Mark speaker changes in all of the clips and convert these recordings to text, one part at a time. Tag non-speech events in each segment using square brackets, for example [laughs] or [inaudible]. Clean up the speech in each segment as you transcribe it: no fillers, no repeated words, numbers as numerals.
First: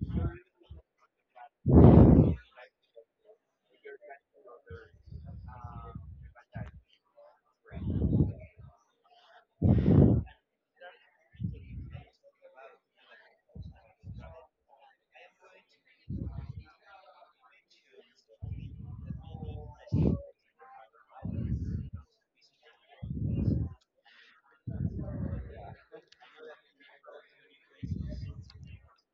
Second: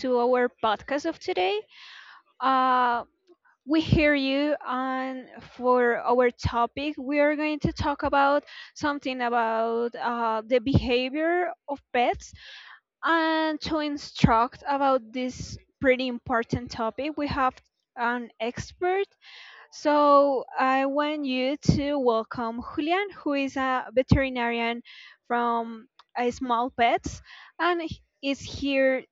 Speaker 1: to our podcast of today. Uh, we hear you, and for our topic, we are going to talk about something about the behavior of pets and to instruct about this pretty important topic. We have an expert, so I want you to welcome Julian, who is a veterinarian from Small Pets, and is here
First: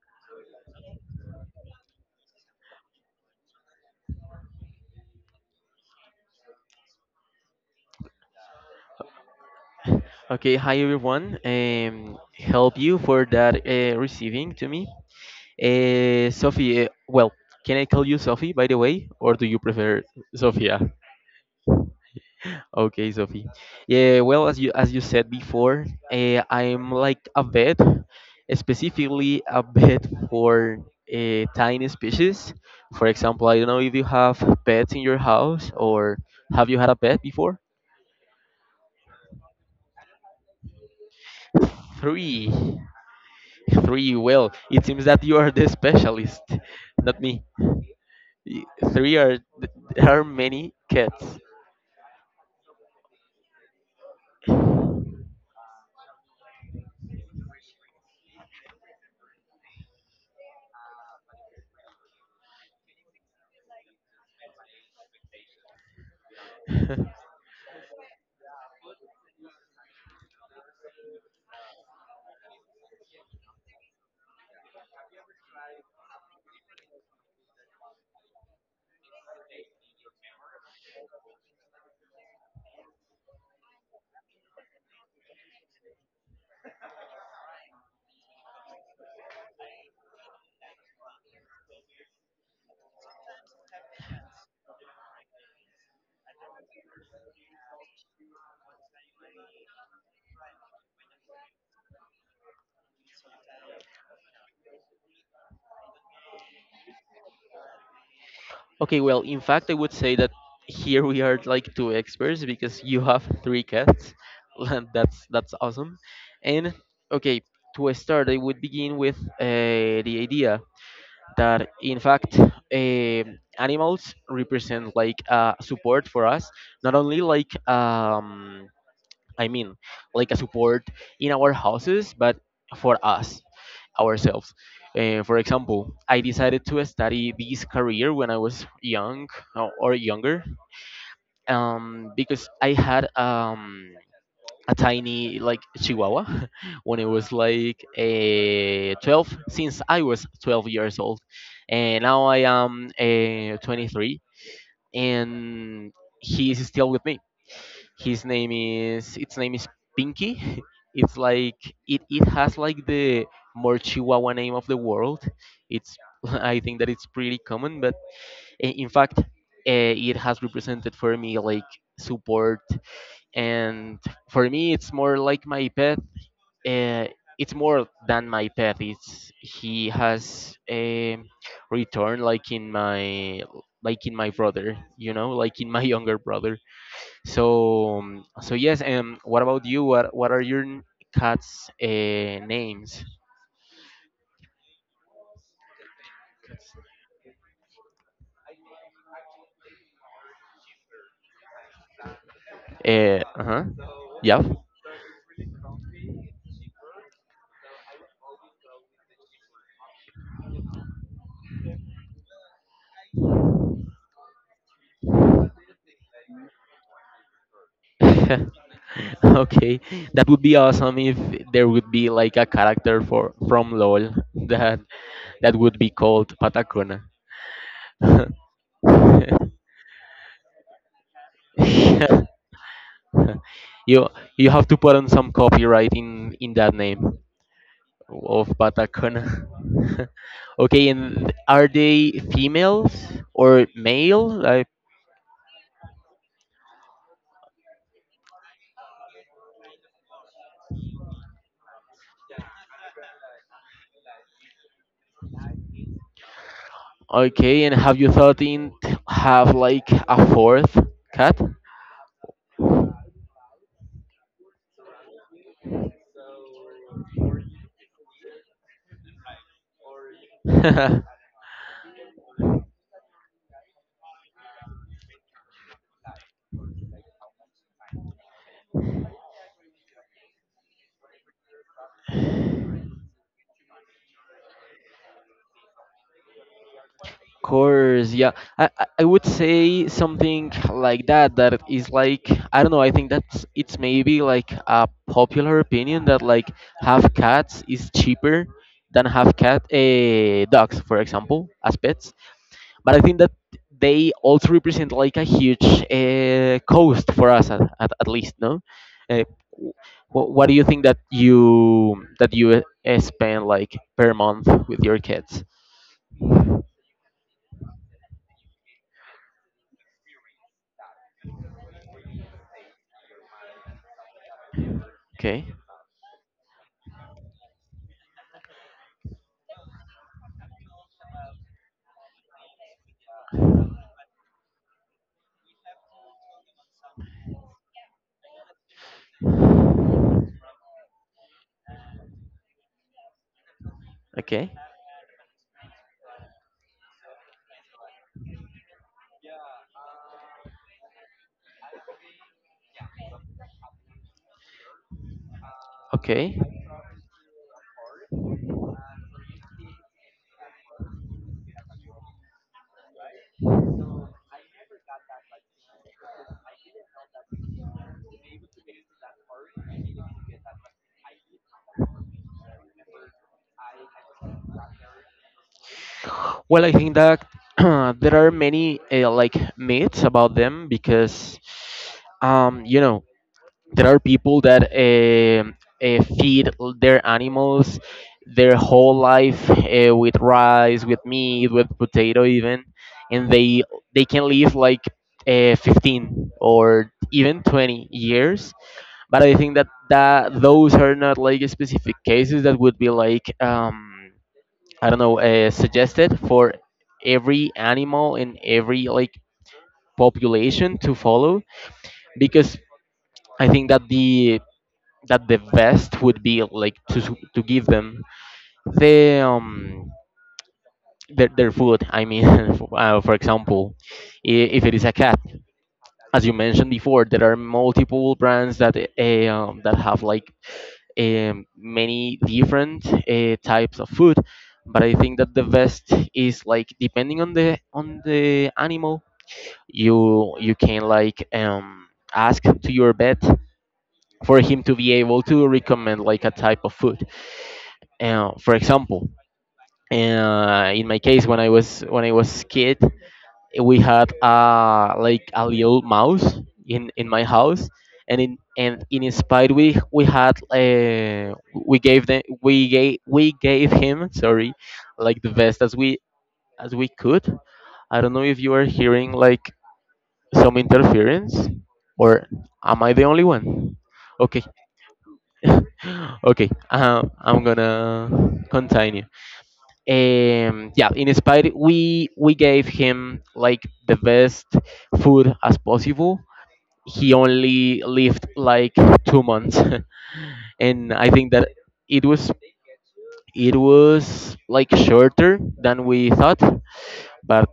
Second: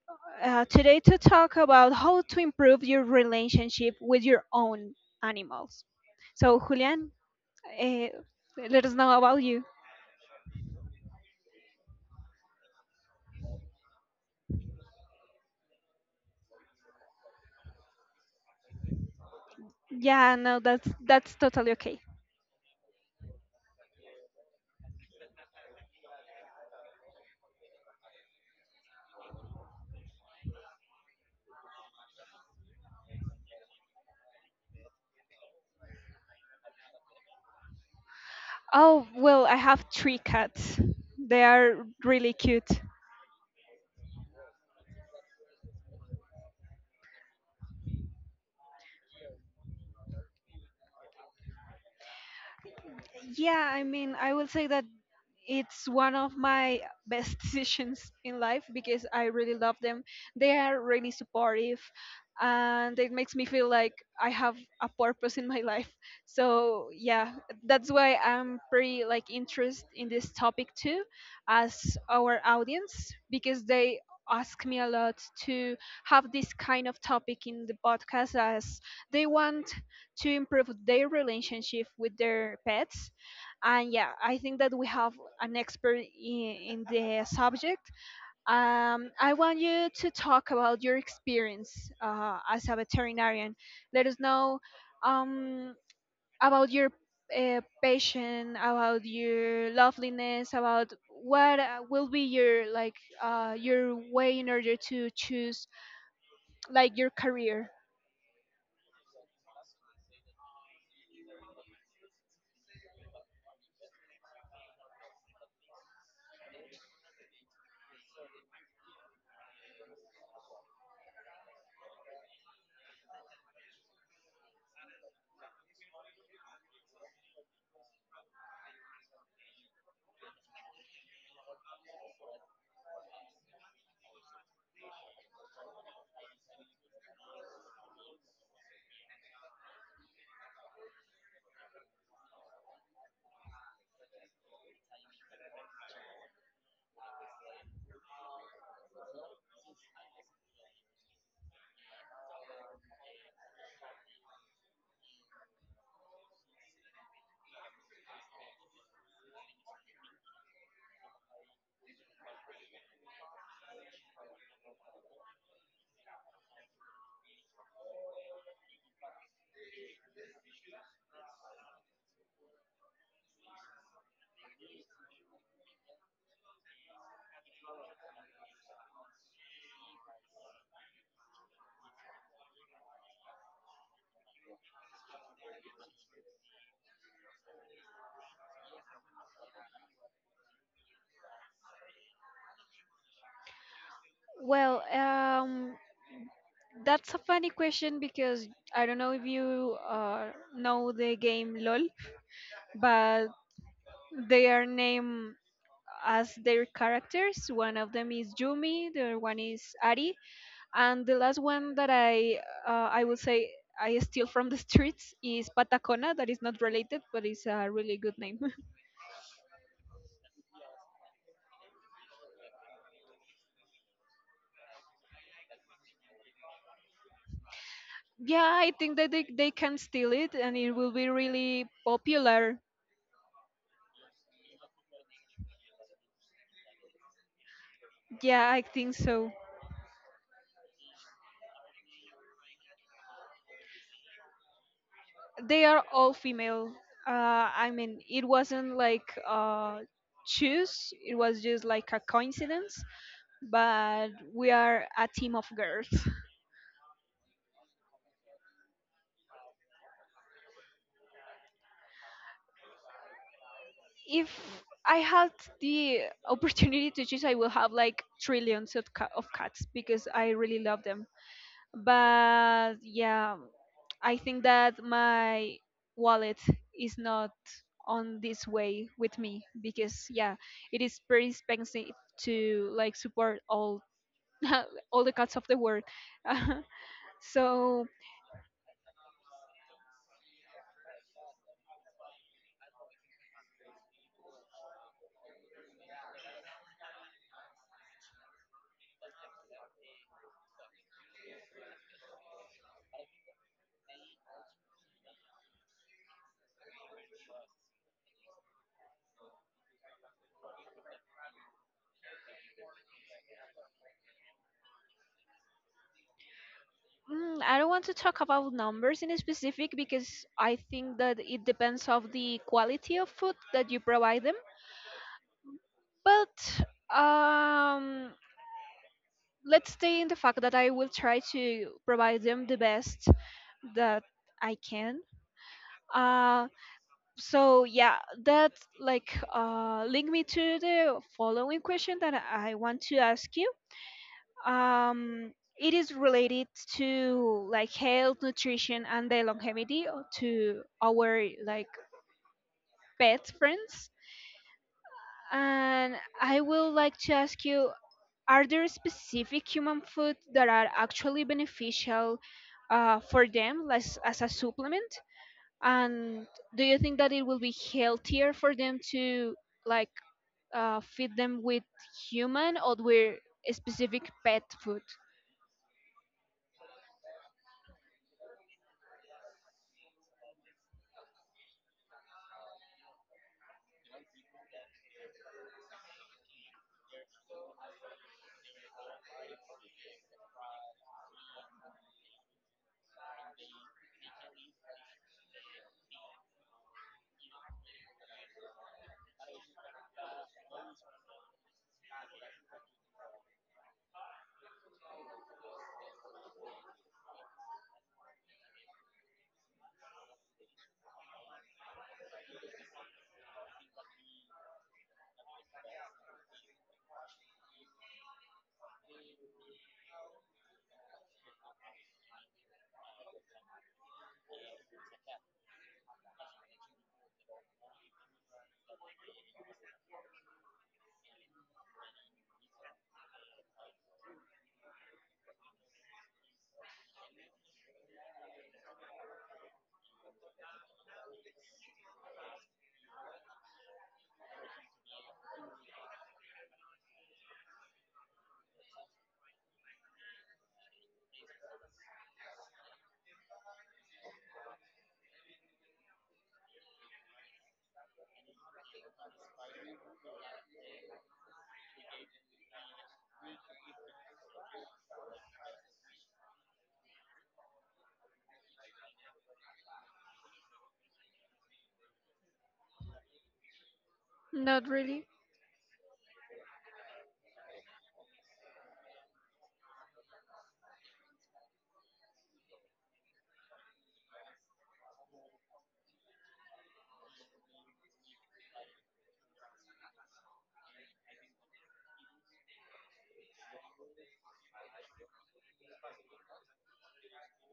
Speaker 1: today to talk about how to improve your relationship with your own animals. So Julian, uh, let us know about you.
Speaker 2: Okay, hi everyone. Help you for that receiving to me. Sophie, well, can I call you Sophie by the way, or do you prefer
Speaker 1: Yeah, no,
Speaker 2: Sophia?
Speaker 1: that's totally okay.
Speaker 2: Okay, Sophie. Yeah, well, as you said before, I'm like a vet, specifically a vet for tiny species. For example, I don't know if you have pets in your house or have you had a pet before?
Speaker 1: Oh well, I have three cats. They are really
Speaker 2: Three.
Speaker 1: cute.
Speaker 2: Three, well, it seems that you are the specialist, not me. Y- Three are many cats.
Speaker 1: Yeah, I mean, I will say that it's one of my best [laughs] decisions in life because I really love them. They are really supportive and it makes me feel like I have a purpose in my [laughs] life. So,
Speaker 2: [laughs]
Speaker 1: yeah, that's why I'm pretty like interested in this topic too, as our audience, because they ask me a lot to have this kind of topic in the podcast as they want to improve their relationship with their pets. And yeah, I think that we have an expert in the subject. I want you to talk about your experience as a veterinarian. Let us know um, about your passion, about your loveliness, about what will be your like your way in order to choose like your career.
Speaker 2: Okay, well, in fact, I would say that here we are like two experts because you have three cats. [laughs] And that's awesome. And okay, to start, I would begin with the idea that in fact animals represent like support for us, not only I mean, like a support in our houses, but for us, ourselves. For example, I decided to study this career when I was younger because I had a tiny like chihuahua [laughs] when it was like a 12 since I was 12 years old and now I am 23 and he is still with me. His name is its name is Pinky. [laughs] It's like it has like the more Chihuahua name of the world. It's [laughs] I think that it's pretty common, but in fact, it has represented for me like support, and for me, it's more like my pet. Uh, it's more than my pet. It's He has a return like in my brother, you know, like in my [laughs] younger brother. So yes. What about you? What are your cats' names?
Speaker 1: Well, that's a funny question because I don't know if you know the game LOL,
Speaker 2: Uh
Speaker 1: but
Speaker 2: huh. Yeah.
Speaker 1: they are named as their characters. One of them is Yumi, the other one is Ari, and the last one that I will say I steal from the [laughs] streets is Patacona. That is not related, but it's a really good name.
Speaker 2: [laughs] Okay, that would be awesome if there would be like a character for from LOL [laughs] that that would be called Patacona.
Speaker 1: [laughs]
Speaker 2: [laughs]
Speaker 1: Yeah, I think that they can steal it, and it will be really popular.
Speaker 2: you you have to put on some copyright in that name of
Speaker 1: Yeah, I think
Speaker 2: Patacona.
Speaker 1: so.
Speaker 2: [laughs] Okay, and are they females or male? I
Speaker 1: They are all female. I mean, it wasn't like choose. It was just like a coincidence, but we are a team of girls.
Speaker 2: okay, and have you thought have like a fourth cat?
Speaker 1: If I had the opportunity to choose, I will have like trillions of, of cats because I really love them.
Speaker 2: [laughs]
Speaker 1: But yeah, I think that my wallet is not on this way with me because yeah, it is pretty expensive to like support all [laughs] all the cats of the world. [laughs]
Speaker 2: Of
Speaker 1: So,
Speaker 2: course, yeah. I would say something like that, that is like, I don't know, I think that's it's maybe like a popular opinion that like have cats is cheaper than have cat dogs, for example, as pets. But I think that they also represent like a huge cost for us at least, no? Uh, what do you think that you spend like per month with your kids?
Speaker 1: mm, I don't want to talk about numbers in specific because I think that it depends of the quality of food that you provide them.
Speaker 2: Okay,
Speaker 1: But um, let's stay in the fact that I will try to provide them the best that I can. Uh, so yeah, that like link me to the following question that I want to ask you,
Speaker 2: okay,
Speaker 1: um, it is related to like health nutrition and the longevity to our like pet friends. And I
Speaker 2: okay.
Speaker 1: will like to ask you, are there specific human food that are actually beneficial for them like, as a supplement, and do you think that it will be healthier for them to like feed them with human or with specific pet food?
Speaker 2: Well, I think that [clears throat] there are many like myths about them because, you know, there are people that feed their animals their whole life with rice, with meat, with potato even, and they can live like 15 or even 20 years. But I think that, that those are not like specific cases that would be like I don't know suggested for every animal in every like population to follow because I think that the best would be like to to give them the their food. I mean, [laughs] for example, if it is a cat, as you mentioned before, there are multiple brands that that have like many different types of food. But I think that the best is like depending on the animal. You can like ask to your vet for him to be able to recommend like a type of food. For example, in my case, when I was kid, we had like a little mouse in my house, and in his spite we had uh, we gave him sorry like the best as we could. I don't know if you are hearing like some interference, or am I the only one? Okay,
Speaker 1: Not really.
Speaker 2: [laughs] okay, I'm gonna continue. Yeah, in spite we gave him like the best food as possible, he only lived like 2 months. [laughs] And I think that it was it was like shorter than we thought, but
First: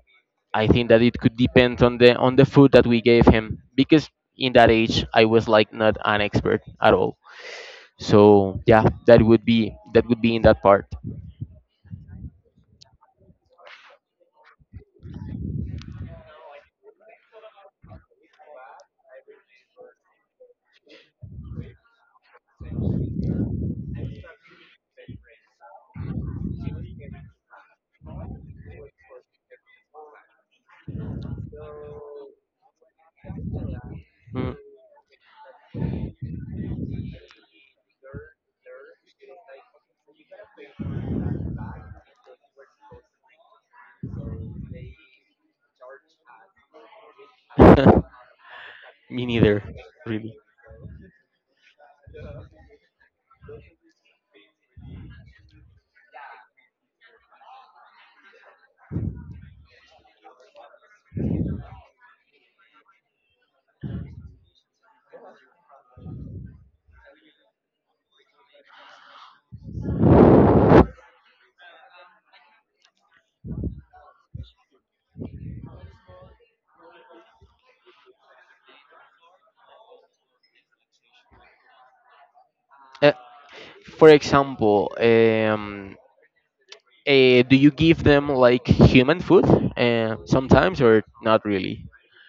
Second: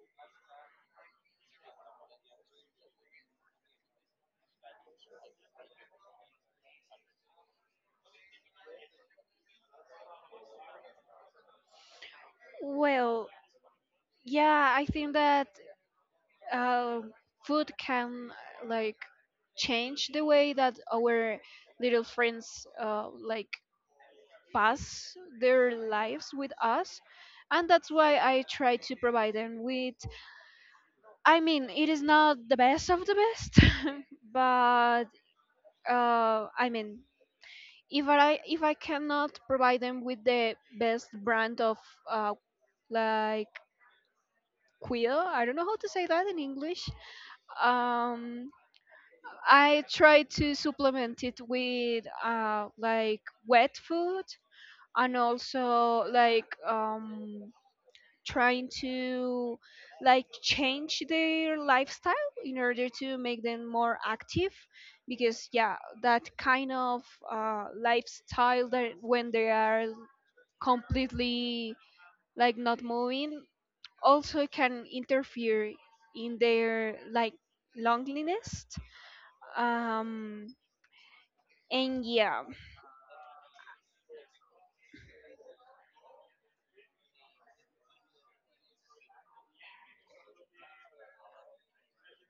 Speaker 2: I think that it could depend on the food that we gave him because in that age I was like not an expert at all. So yeah, that would be in that part.
Speaker 1: Well, yeah, I think that uh, food can like change the way that our little friends like pass their lives with us. And that's why I try to provide them with. I mean, it is not the best of the best, [laughs]
Speaker 2: Mm.
Speaker 1: but
Speaker 2: [laughs]
Speaker 1: I mean, if I cannot provide them with the best brand of uh, like quill, I don't know how to say that in English. Um,
Speaker 2: Me neither,
Speaker 1: I try
Speaker 2: really.
Speaker 1: to supplement it with like wet food and also like trying to like change their lifestyle in order to make them more active, because yeah, that kind of lifestyle that when they are completely like not moving also can interfere in their like loneliness. um And yeah,
Speaker 2: Uh, for example, do you give them like human food sometimes or not really?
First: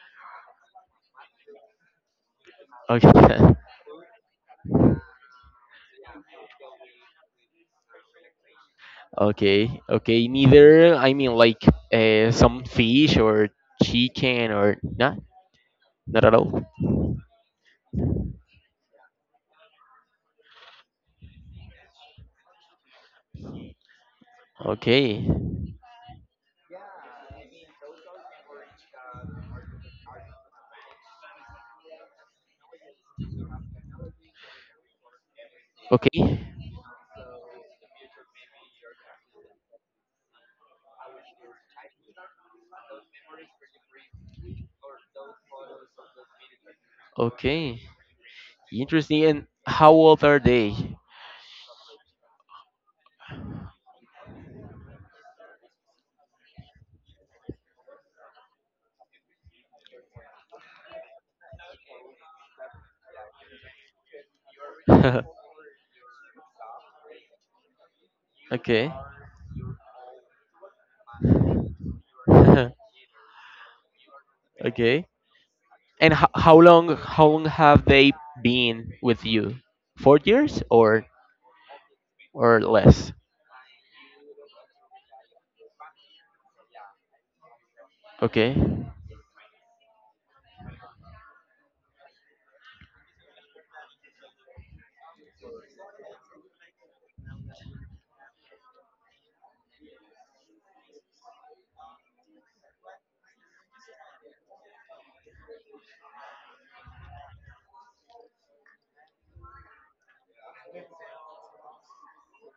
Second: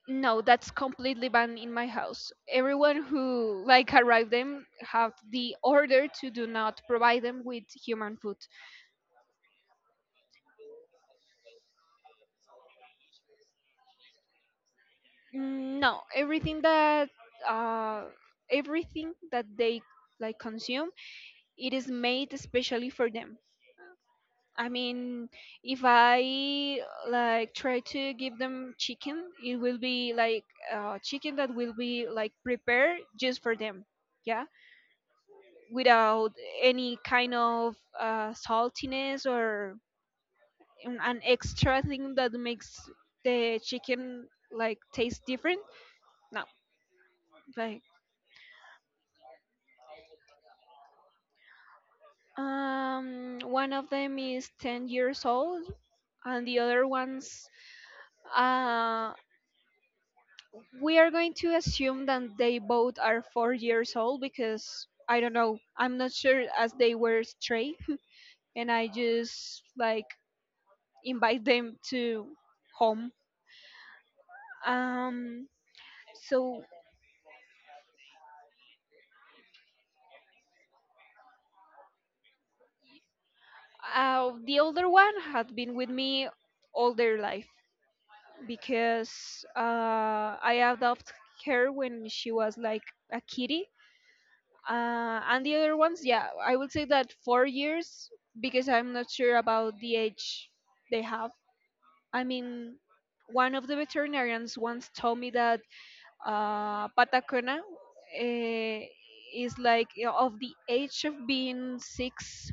Speaker 1: no, that's completely banned in my house. Everyone
Speaker 2: Okay,
Speaker 1: who
Speaker 2: [laughs]
Speaker 1: like arrive them have the order to do not provide them with human food.
Speaker 2: okay, okay. Neither. I mean, like some fish or chicken or not,
Speaker 1: Mm, no,
Speaker 2: not at all.
Speaker 1: uh, everything that they like consume, it is made especially for them. I
Speaker 2: Okay.
Speaker 1: mean, if I like try to give them chicken, it will be like chicken that will be like prepared just for them. Yeah, without
Speaker 2: Okay.
Speaker 1: any kind of saltiness or an extra thing that makes the chicken like taste different. No, like
Speaker 2: Okay. Interesting. And how old are they?
Speaker 1: one of them is 10 years old, and the other ones. Uh, we are going to assume that they both are 4 years old because I don't
Speaker 2: [laughs]
Speaker 1: know. I'm not sure as they were stray, [laughs] and I
Speaker 2: Okay.
Speaker 1: just like invite them to
Speaker 2: [laughs]
Speaker 1: home.
Speaker 2: Okay.
Speaker 1: Um,
Speaker 2: And ho- how
Speaker 1: So
Speaker 2: long how long have they been with you? 4 years or less?
Speaker 1: the older one had been with me all their life
Speaker 2: Okay.
Speaker 1: because I adopted her when she was like a kitty. And the other ones, yeah, I would say that 4 years because I'm not sure about the age they have. I mean, one of the veterinarians once told me that Patacona is like, you know, of the age of being six,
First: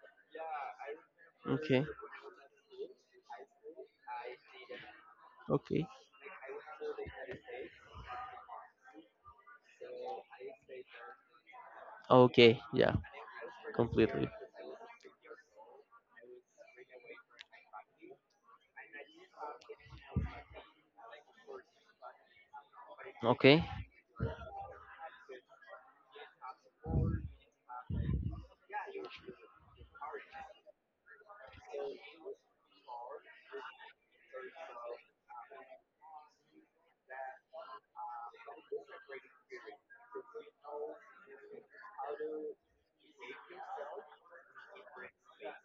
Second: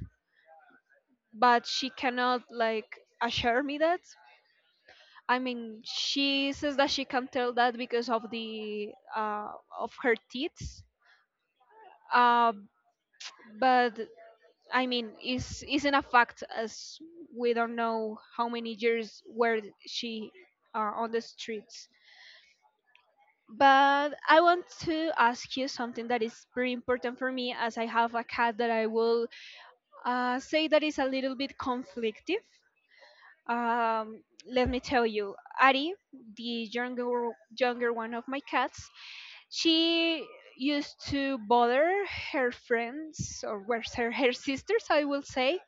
Speaker 1: but
Speaker 2: Okay.
Speaker 1: she cannot like assure me that. I mean,
Speaker 2: Okay.
Speaker 1: she says that she can tell that because of the uh, of her teeth. Uh,
Speaker 2: Okay. Yeah.
Speaker 1: but
Speaker 2: Completely.
Speaker 1: I mean, is isn't a fact as we don't know how many years were she on the streets.
Speaker 2: Okay.
Speaker 1: But I want to ask you something that is pretty important for me, as I have a cat that I will say that is a little bit conflictive. um, Let me tell you, Ari, the younger one of my cats, she used to bother her friends or where's her sisters, I will say.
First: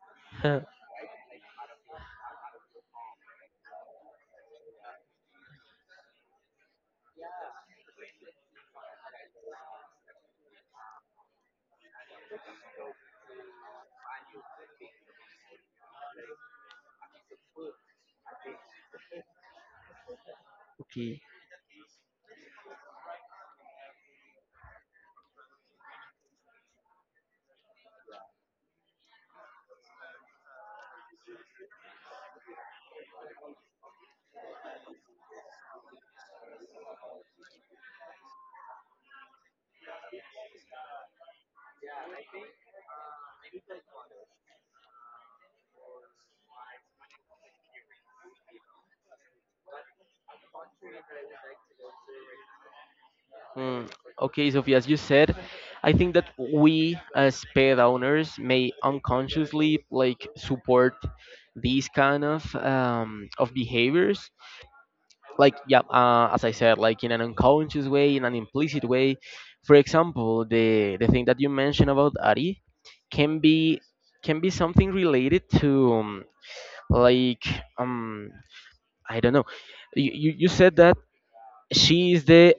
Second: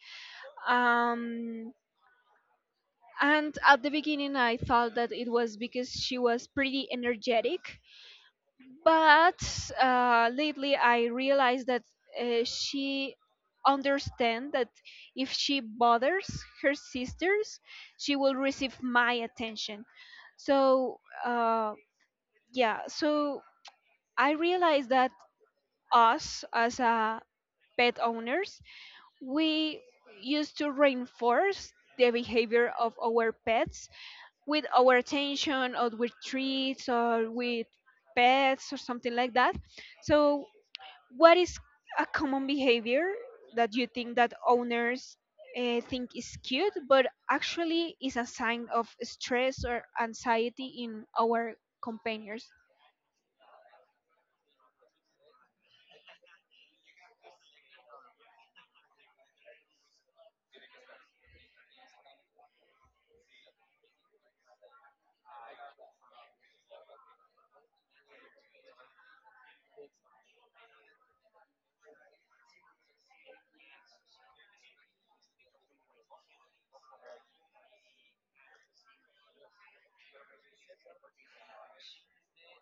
Speaker 2: [laughs]
Speaker 1: Um, and at the beginning, I thought that it was because she was pretty energetic, but lately I realized that she understand that if she bothers her sisters, she will receive my attention. So
Speaker 2: Okay.
Speaker 1: yeah, so I realized that us as pet owners, we used to reinforce the behavior of our pets with our attention or with treats or with pets or something like that. So what is a common behavior that you think that owners think is cute but actually is a sign of stress or anxiety in our companions?
Speaker 2: Mm, okay, Sophie, as you said, I think that we as pet owners may unconsciously like support these kind of behaviors. Like yeah, as I said, like in an unconscious way, in an implicit way. For example, the thing that you mentioned about Ari can be can be something related to like um I don't know. You said that she is the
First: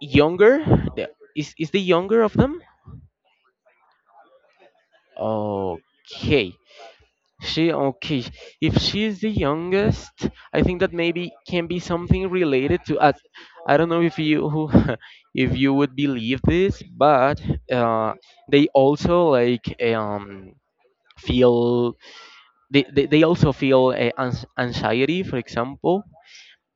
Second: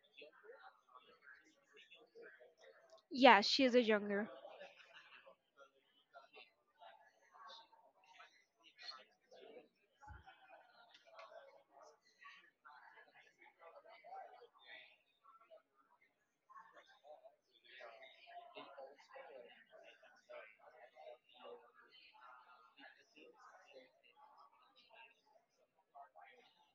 Speaker 2: younger, the, is the younger of them.
Speaker 1: Yeah, she's a younger.
Speaker 2: Okay. She Okay. If she is the youngest, I think that maybe can be something related to I don't know if you [laughs] if you would believe this, but uh, they also like feel they also feel anxiety, for example,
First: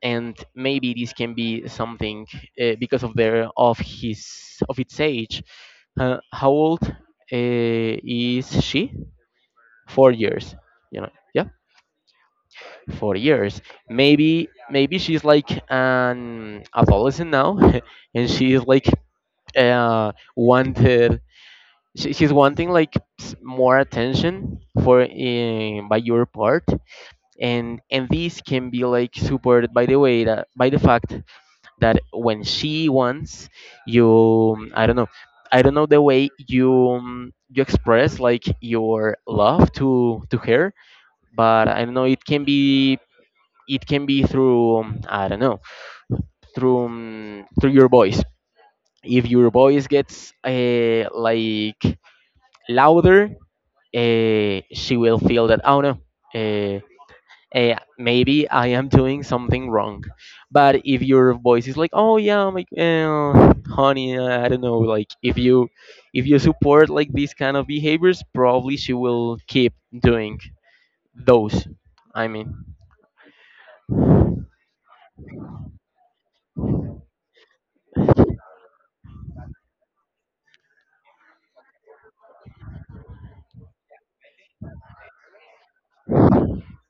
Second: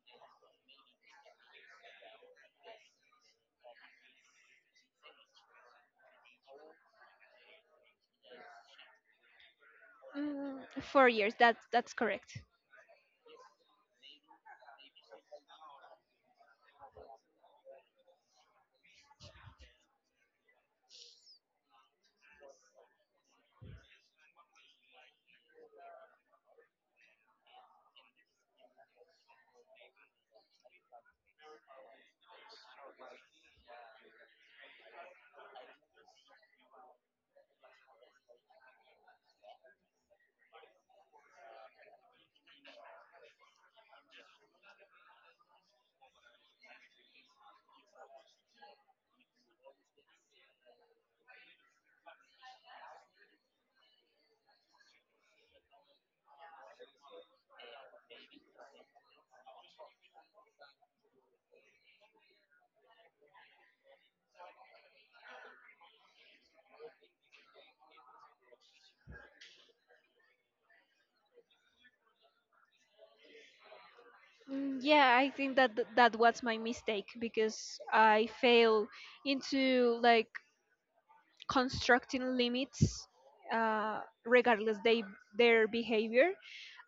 Speaker 2: and maybe this can be something because of their of his of its age. How old is she? 4 years,
Speaker 1: Mm,
Speaker 2: you
Speaker 1: four
Speaker 2: know,
Speaker 1: years
Speaker 2: yeah,
Speaker 1: that that's correct.
Speaker 2: 4 years. Maybe maybe she's like an adolescent now [laughs] and she's like wanted she's wanting like more attention for in, by your part. And this can be like supported by the way that by the fact that when she wants you, I don't know, I don't know the way you you express like your love to her. But I don't know. It can be through I don't know, through through your voice. If your voice gets like louder, she will feel that oh no, uh, maybe I am doing something wrong. But if your voice is like oh yeah, I'm like honey, I don't know, like if you support like these kind of behaviors, probably she will keep doing those. I mean.
Speaker 1: Mm, yeah, I think that that was my mistake because I fail into like constructing limits uh, regardless they their behavior,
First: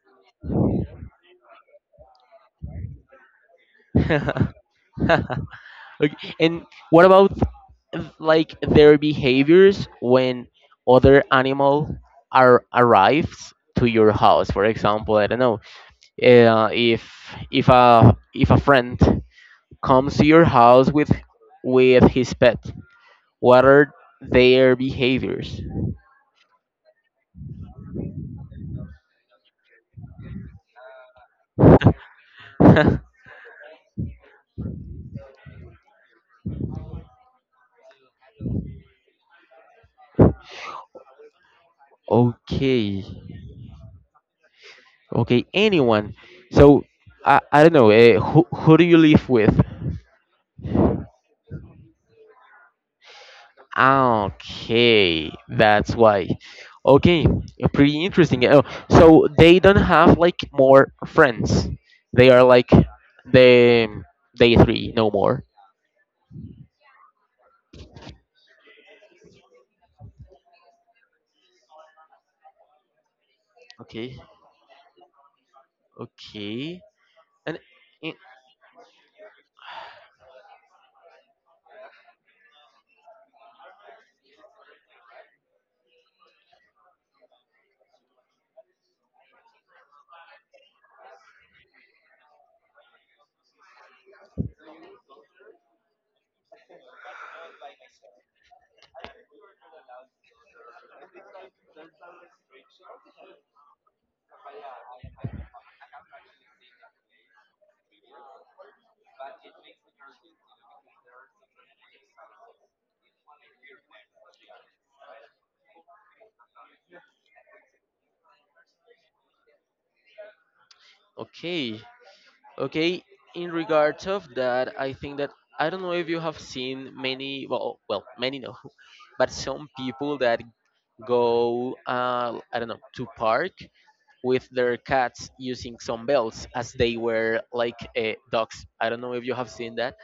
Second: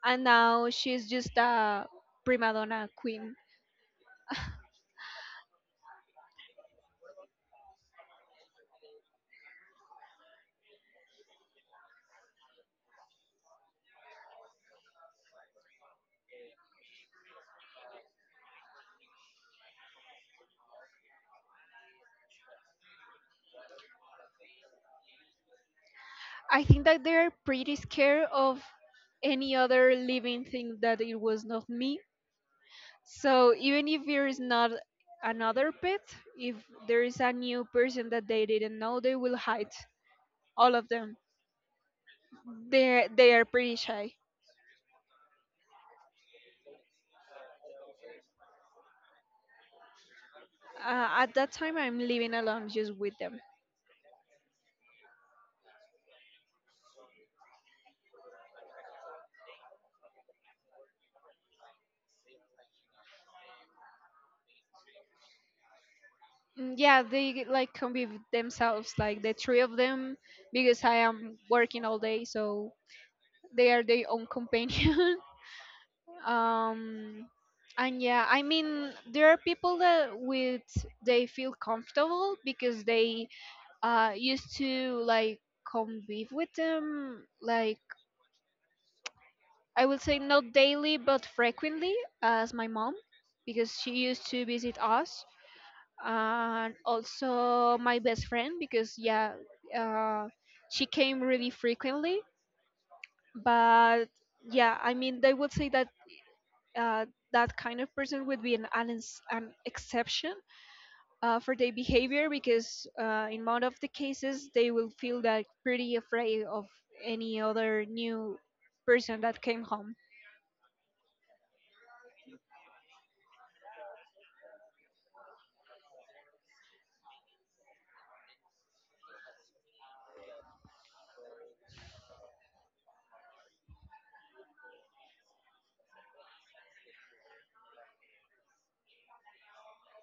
Speaker 1: and now she's just a prima donna queen.
Speaker 2: [laughs] Like, and what about like their behaviors when other animal are arrives to your house? For example, I don't know, if if a friend comes to your house with his pet, what are their behaviors?
Speaker 1: I think that they're pretty scared of any other living thing that it was not me.
Speaker 2: [laughs]
Speaker 1: So even if there is not another pet, if there is a new person that they didn't know, they will hide all of them.
Speaker 2: Okay,
Speaker 1: They are pretty shy.
Speaker 2: okay, anyone. So I don't know. Who do you live with?
Speaker 1: At that time, I'm living alone just with them.
Speaker 2: Okay, that's why. Okay, pretty interesting. Oh, so they don't have like more friends. They are like the they three, no more.
Speaker 1: Mm, yeah, they like can be themselves, like the three of them, because I am working all day, so they are their
Speaker 2: Okay,
Speaker 1: own companion. [laughs]
Speaker 2: okay,
Speaker 1: um
Speaker 2: and
Speaker 1: and
Speaker 2: in,
Speaker 1: yeah, I mean, there are people that with they feel comfortable because they used to like convive with them, like I would say not daily but frequently, as my mom, because she used to visit us, and also my best friend, because yeah, uh she came really frequently. But yeah, I mean, they would say that uh, that kind of person would be an exception for their behavior, because in most of the cases they will feel that pretty afraid of any other new person that came home.
Speaker 2: okay, okay. In regards of that, I think that I don't know if you have seen many. Well, well, many no, [laughs] but some people that go. I don't know to park with their cats using some belts as they were like dogs. I don't know if you have seen that.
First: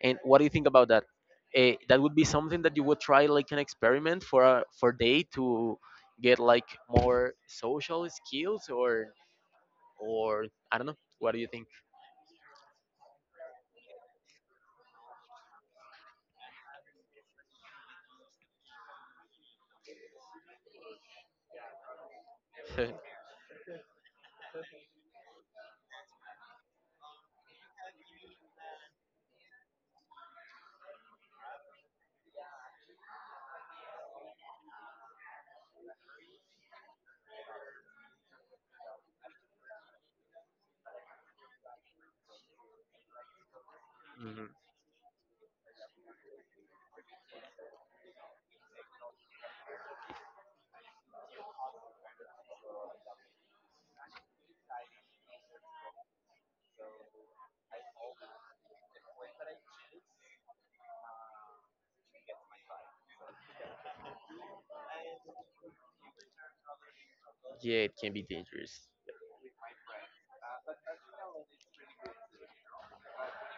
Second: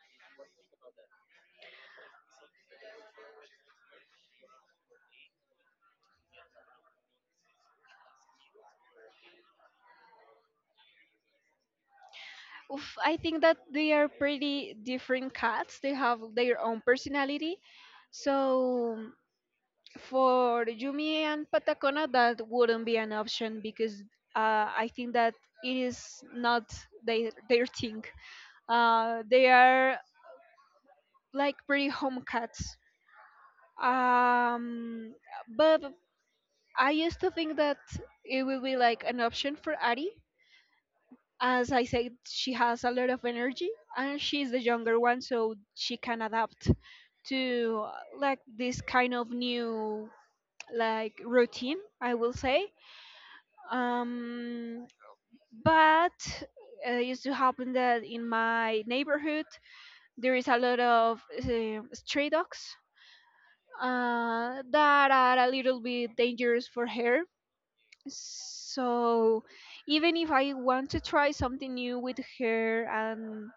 Speaker 2: And what do you think about that? That would be something that you would try like an experiment for a, for day to get like more social skills or I don't know. What do you think? [laughs]
Speaker 1: Oof, I think that they are pretty different cats, they have their own personality, so for Yumi and Patacona, that wouldn't be an option because I think that it is not their thing. They are like pretty home cats. Um, but I used to think that it would be like an option for Addie. As I said, she has a lot of energy and she's
Speaker 2: Mhm.
Speaker 1: the younger one, so she can adapt to like this kind of new like routine, I will say. Um, but it used to happen that in my neighborhood there is a lot of stray dogs that are a little bit dangerous for her.
Speaker 2: Yeah, it can be dangerous.
Speaker 1: So even if I want to try something new with her and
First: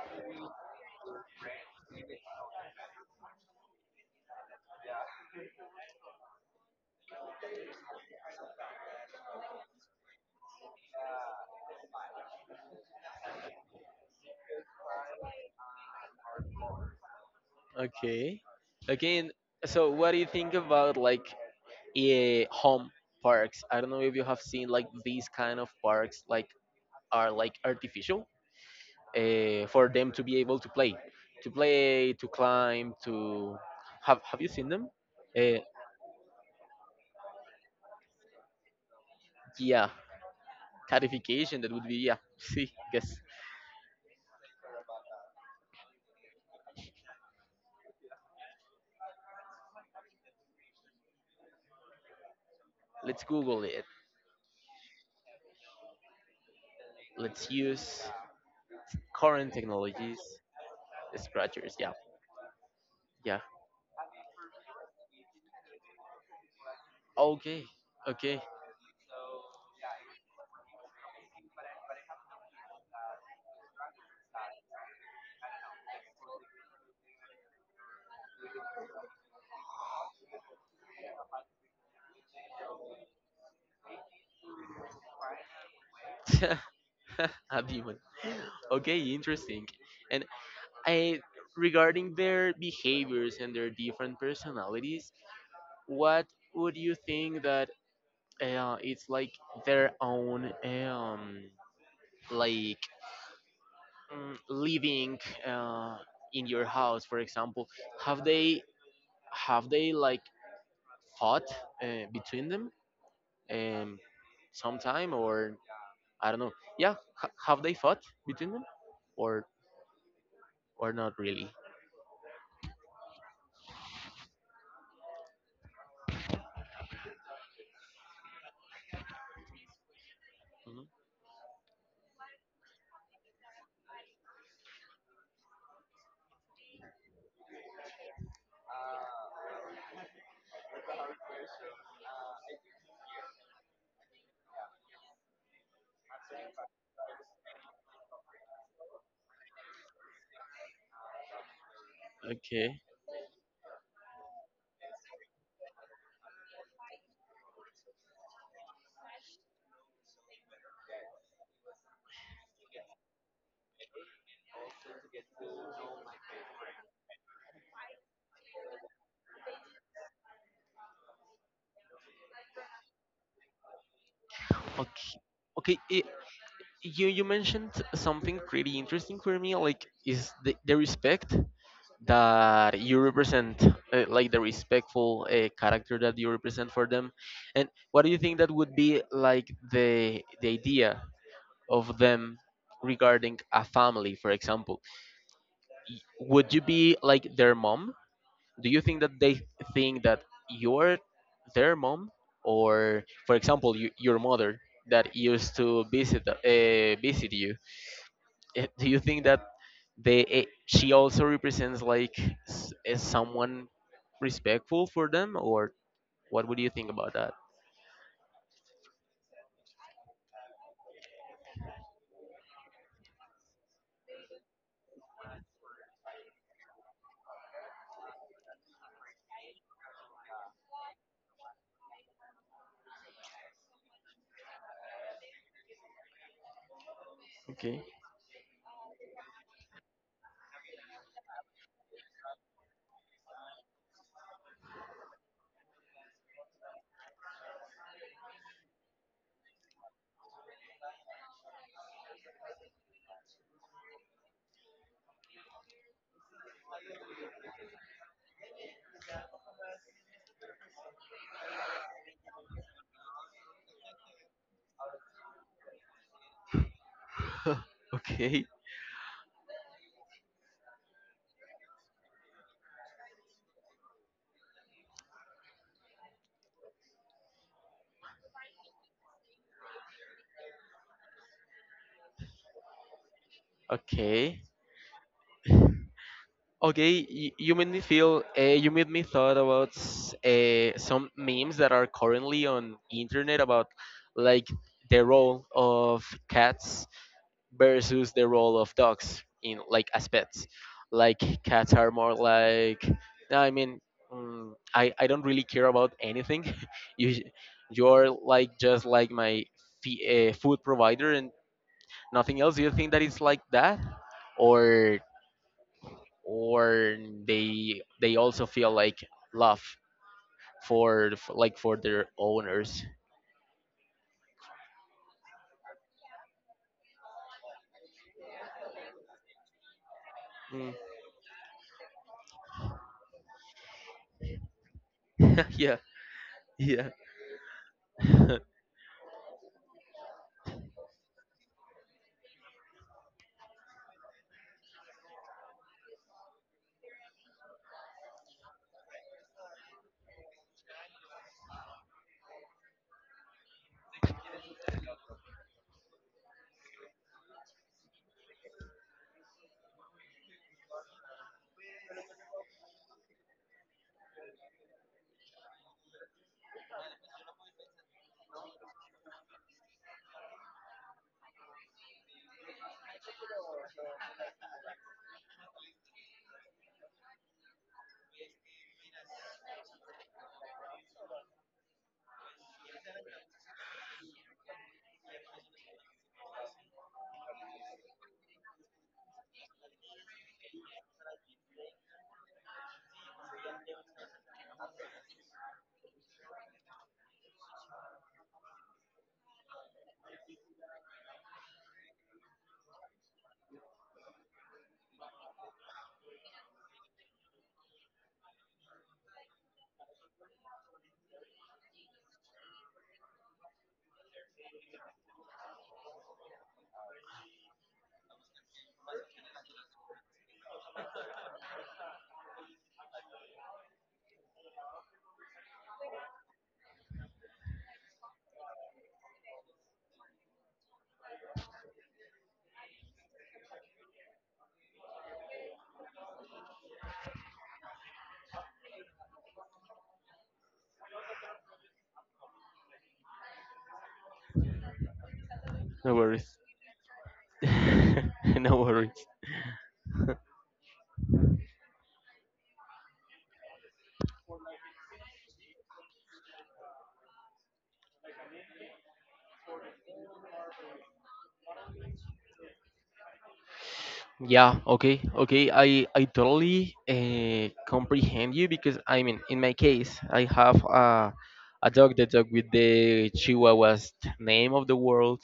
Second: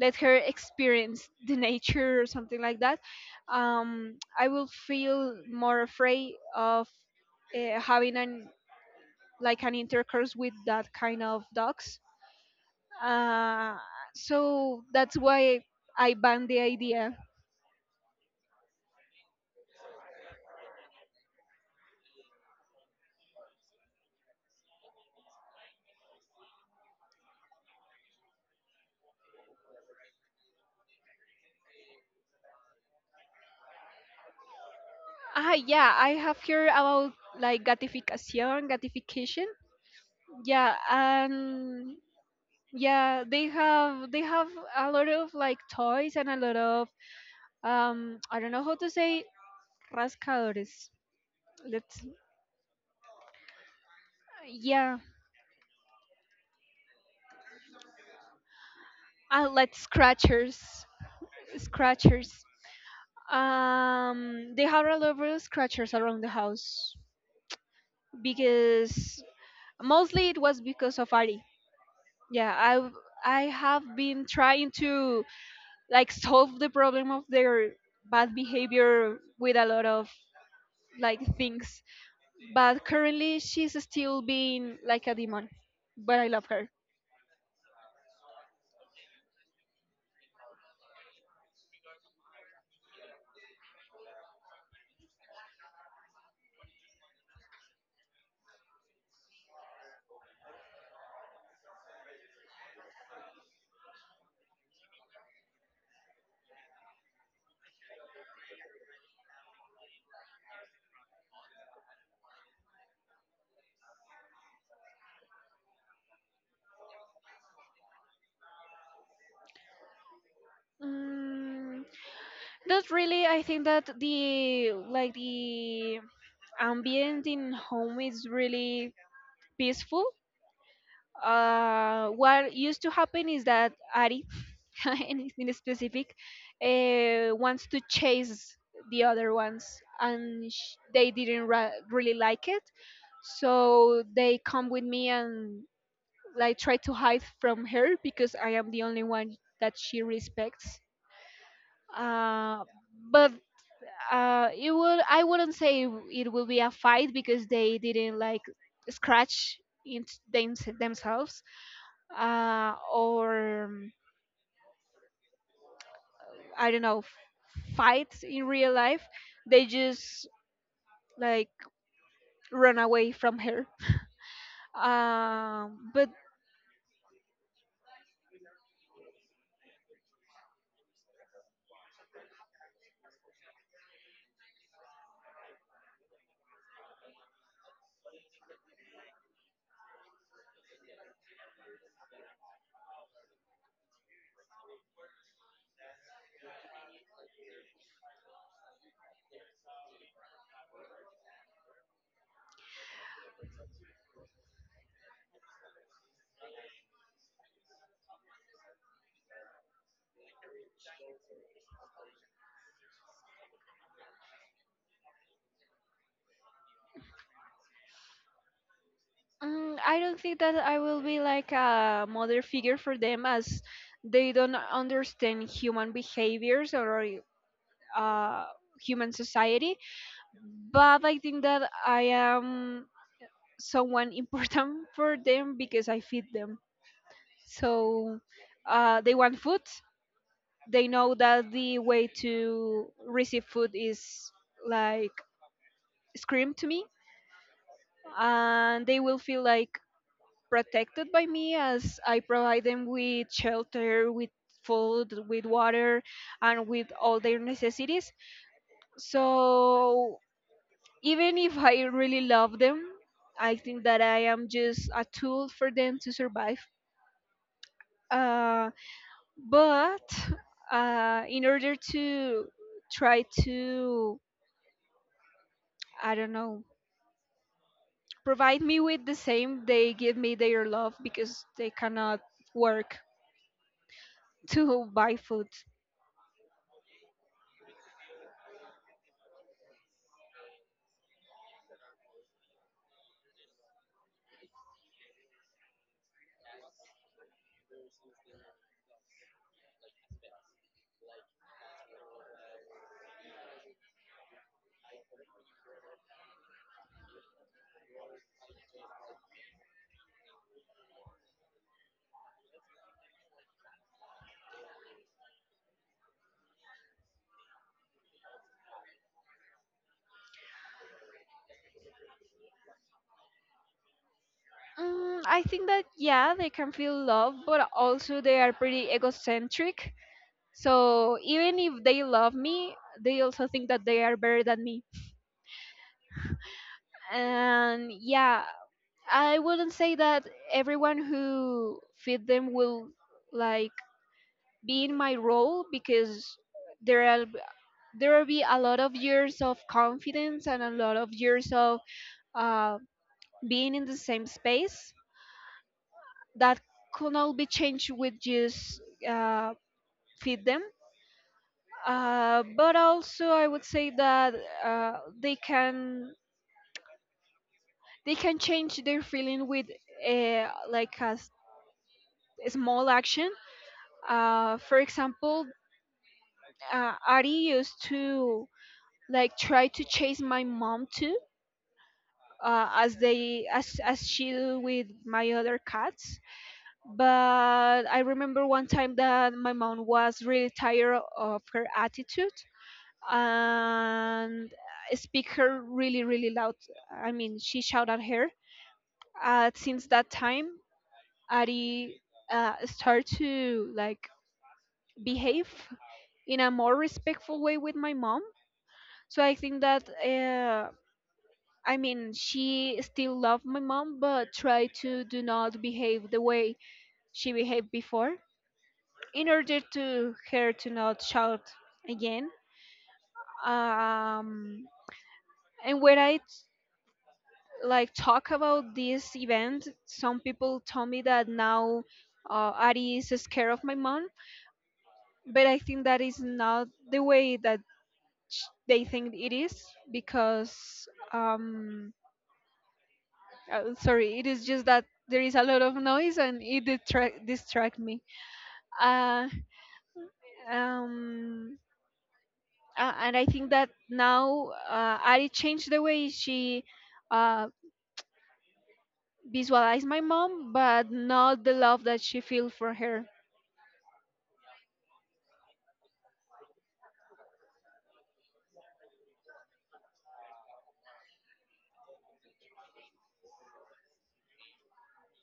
Speaker 1: let her experience [laughs] the nature or something like that, I will feel more afraid of having an like an intercourse with that kind of dogs. Uh, so that's why I banned the idea.
Speaker 2: Okay. Again, so what do you think about like home parks? I don't know if you have seen like these kind of parks like are like artificial for them to be able to play, to play, to climb, to have you seen them?
Speaker 1: Ah,
Speaker 2: Uh,
Speaker 1: yeah, I have heard about like gratification, gratification.
Speaker 2: yeah,
Speaker 1: Yeah,
Speaker 2: catification. That would
Speaker 1: and
Speaker 2: be yeah. [laughs] See, yes.
Speaker 1: yeah, they have a lot of like toys and a lot of I don't know how to say rascadores. Let's
Speaker 2: Let's Google it.
Speaker 1: yeah,
Speaker 2: Let's use current
Speaker 1: like
Speaker 2: technologies.
Speaker 1: scratchers,
Speaker 2: Scratchers. Yeah,
Speaker 1: scratchers.
Speaker 2: yeah.
Speaker 1: They have a lot of scratchers around the house
Speaker 2: Okay, okay.
Speaker 1: because mostly it was because of Ari. Yeah, I have been trying to like solve the problem of their bad behavior with a lot of like things, but currently she's still being like a demon, but I love her.
Speaker 2: [laughs] A demon. Okay, interesting. And I regarding their behaviors and their different personalities, what would you think that it's like their own like living uh, in your house, for example, have they have they like fought between them um, sometime or I don't know. Yeah, have they fought between them or or not really.
Speaker 1: mm, Not really. I think that the ambient in home is really peaceful.
Speaker 2: Mhm.
Speaker 1: What used to happen is that Ari [laughs] anything specific, wants to chase the other ones, and they didn't really like it, so they come with me and like try to hide from her because I am the only one that she respects. Uh,
Speaker 2: okay
Speaker 1: but it would, I wouldn't say it will be a fight because they didn't like scratch in themselves, or I don't know, fights in real life. They just like run away from her.
Speaker 2: okay okay i
Speaker 1: But
Speaker 2: you mentioned something pretty interesting for me, like is the respect that you represent, like the respectful character that you represent for them. And what do you think that would be, like the idea of them regarding a family, for example? Would you be like their mom? Do you think that they think that you're their mom? Or for example your mother that used to visit visit you? Do you think that she also represents like, is someone respectful for them, or what would you think about that?
Speaker 1: I don't think that I will be like a mother figure for them, as they don't understand human behaviors or uh, human society. But I think that I am someone important [laughs] for them because I feed them.
Speaker 2: Okay.
Speaker 1: So they want food, they know that the way to receive food is like scream to me, and they will feel like protected by me as I provide them with shelter, with food, with water, and with all their necessities. So even if I really love them, I think that I am just a tool for them to survive.
Speaker 2: [laughs] okay
Speaker 1: Uh, but In order to try to, I don't know, provide me with the same, they give me their love because they cannot work
Speaker 2: okay
Speaker 1: [laughs] to buy food.
Speaker 2: okay. You made me feel you made me thought about some memes that are currently on internet about, like, the role of cats versus the role of dogs in, like, as pets. Like cats are more like, no, I mean, I don't really care about anything. [laughs] you you're like just like my food provider and nothing else. Do you think that it's like that? Or or they also feel like love for, like, for their owners?
Speaker 1: Mm, I think that yeah, they can feel love, but also they are pretty egocentric.
Speaker 2: Mm.
Speaker 1: So even if they love me, they also think that they are better than me.
Speaker 2: [laughs] Yeah, yeah.
Speaker 1: And
Speaker 2: [laughs] no
Speaker 1: yeah, I wouldn't say that everyone who feed them will like be in my role because there are there will be a lot of years of confidence and a lot of years of uh, being in the same space that could not be changed with just uh, feed them. But also, I would say that uh, they can they can change their feeling with a, like a, s- a small action. For example, Ari used to like try to chase my mom too, as they as she do with my other cats. But I remember one time that my mom was really tired of her attitude and speak her really really loud. I mean, she shouted at her. Since that time, Ari start to like behave in a more respectful way with my mom. So I think that I mean, she still loved my mom, but tried to do not behave the way she behaved before, in order to her to not shout again. Um, and when I like talk about this event, some people tell me that now Ari is scared of my mom, but I think that is not the way that they think it is because. Um, Sorry, it is just that there is a lot of noise
Speaker 2: worries.
Speaker 1: and it detract distract me.
Speaker 2: [laughs] no worries.
Speaker 1: Uh, um, and I think that now I changed the way she uh, visualized my mom, but not the love that she feels for her.
Speaker 2: Yeah, okay, okay. I totally comprehend you because, I mean, in my case, I have a dog, the dog with the Chihuahua's name of the world,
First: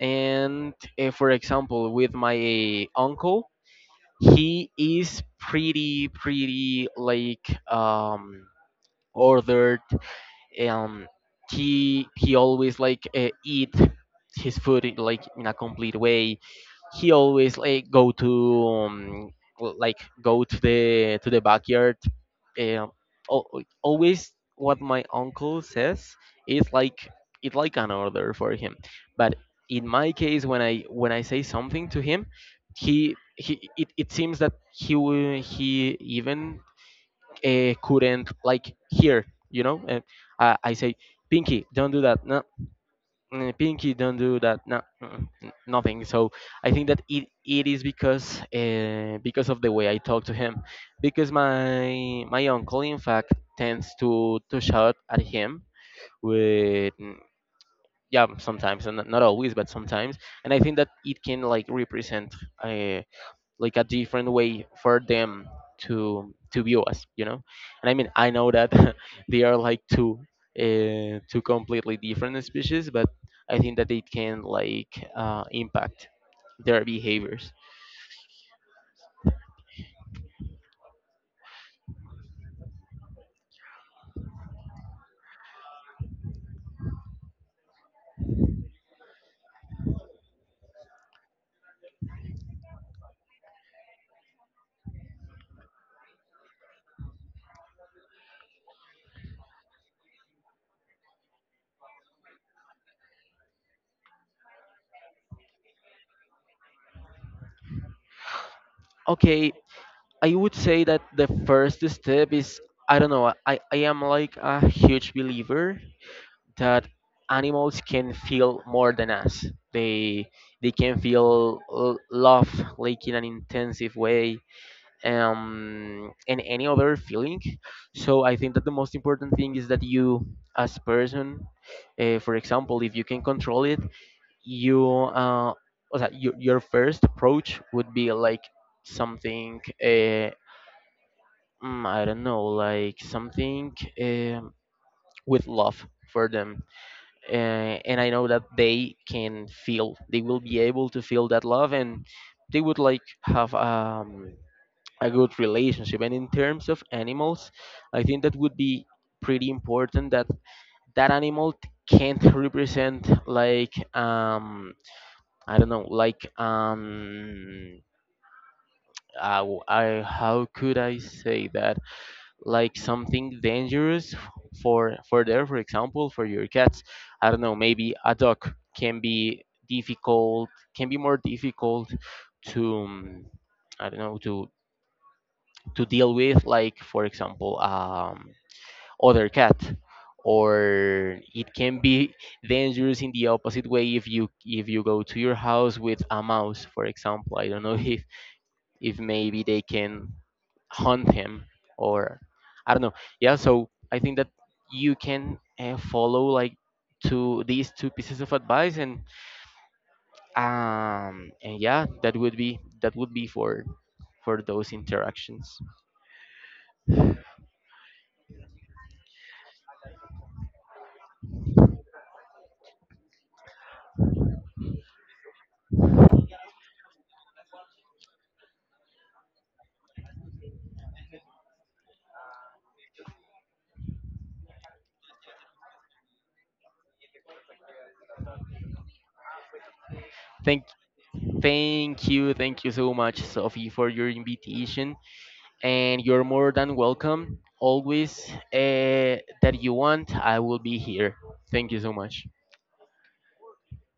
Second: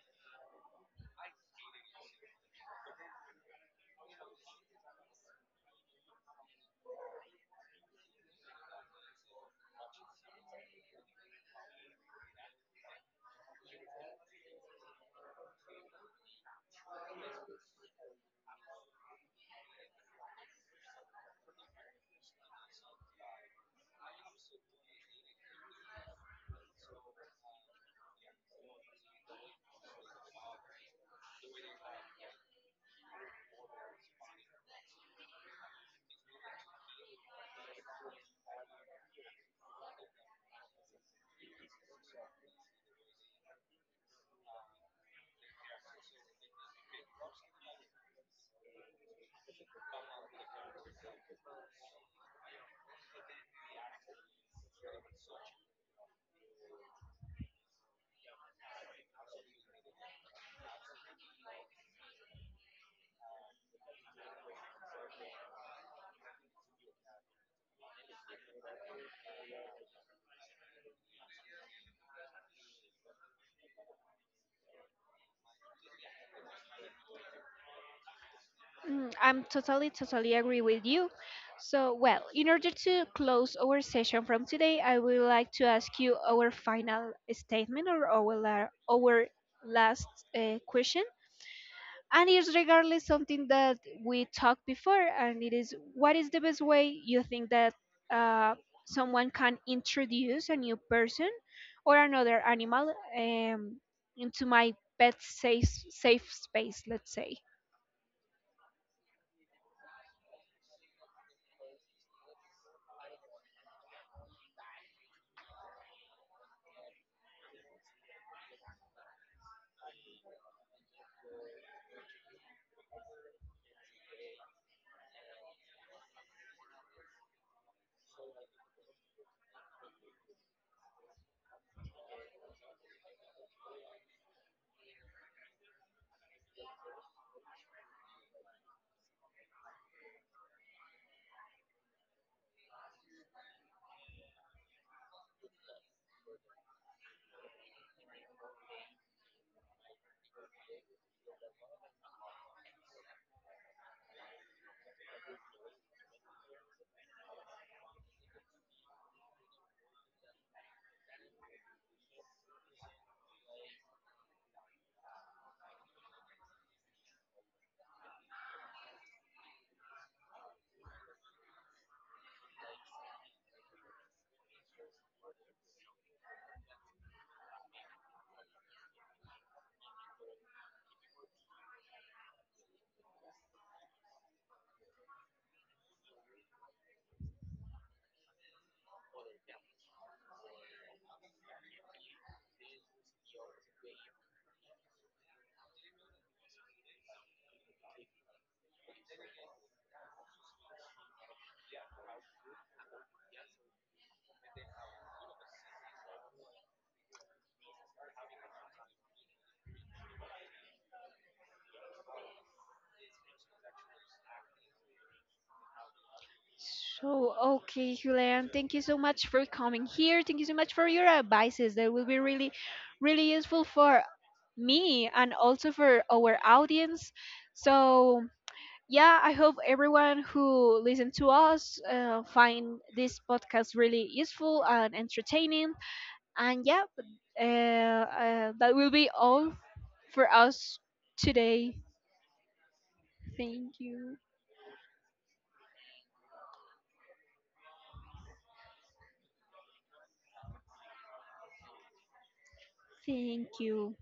Speaker 2: and for example, with my uncle, he is pretty like, um ordered. um he always, like, eat his food in, like, in a complete way. He always like go to like go to the backyard. um, al- Always what my uncle says is like, it's like an order for him. But in my case, when I say something to him, it seems that he even couldn't like hear, you know. And I say, Pinky, don't do that. No, Pinky, don't do that. No, nothing. So I think that it is because because of the way I talk to him, because my uncle in fact tends to shout at him with yeah, sometimes, and not always but sometimes, and I think that it can like represent uh, like a different way for them to view us, you know. And I mean, I know that [laughs] they are like two two completely different species, but I think that it can like impact their behaviors.
Speaker 1: Mm, I'm totally, totally agree with you. So, well, in order to close our session from today, I would like to ask you our final statement, or our, our last question, and it's regardless something that we talked before, and it is what is the best way you think that uh, someone can introduce a new person or another animal into my pet safe space, let's say.
Speaker 2: Okay, I would say that the first step is, I don't know, I am like a huge believer that animals can feel more than us. They can feel love, like in an intensive way, and any other feeling. So I think that the most important thing is that you, as person, for example, if you can control it, you, uh, what's that, your first approach would be like something, I don't know, like something um with love for them. And I know that they can they will be able to feel that love and they would like have a good relationship. And in terms of animals, I think that would be pretty important that that animal can't represent like, I don't know, like, I, how could I say that, like something dangerous for there for example for your cats. I don't know, maybe a dog can be difficult can be more difficult to, I don't know, to deal with, like for example, other cat. Or it can be dangerous in the opposite way if you go to your house with a mouse, for example. I don't know [laughs] if maybe they can hunt him, or I don't know. Yeah, so I think that you can follow like to these two pieces of advice, and yeah, that would be for those interactions.
Speaker 1: So okay, Julian, thank you so much for coming here. Thank you so much for your advices that will be really really useful for me and also for our audience. So yeah, I hope everyone who listens to us find this podcast really useful and entertaining. And yeah, that will be all for
Speaker 2: thank
Speaker 1: us today.
Speaker 2: Thank you so much, Sophie,
Speaker 1: Thank
Speaker 2: for your
Speaker 1: you.
Speaker 2: invitation, and you're more than welcome. Always that you want, I will be here. Thank you so much.
Speaker 1: Thank you.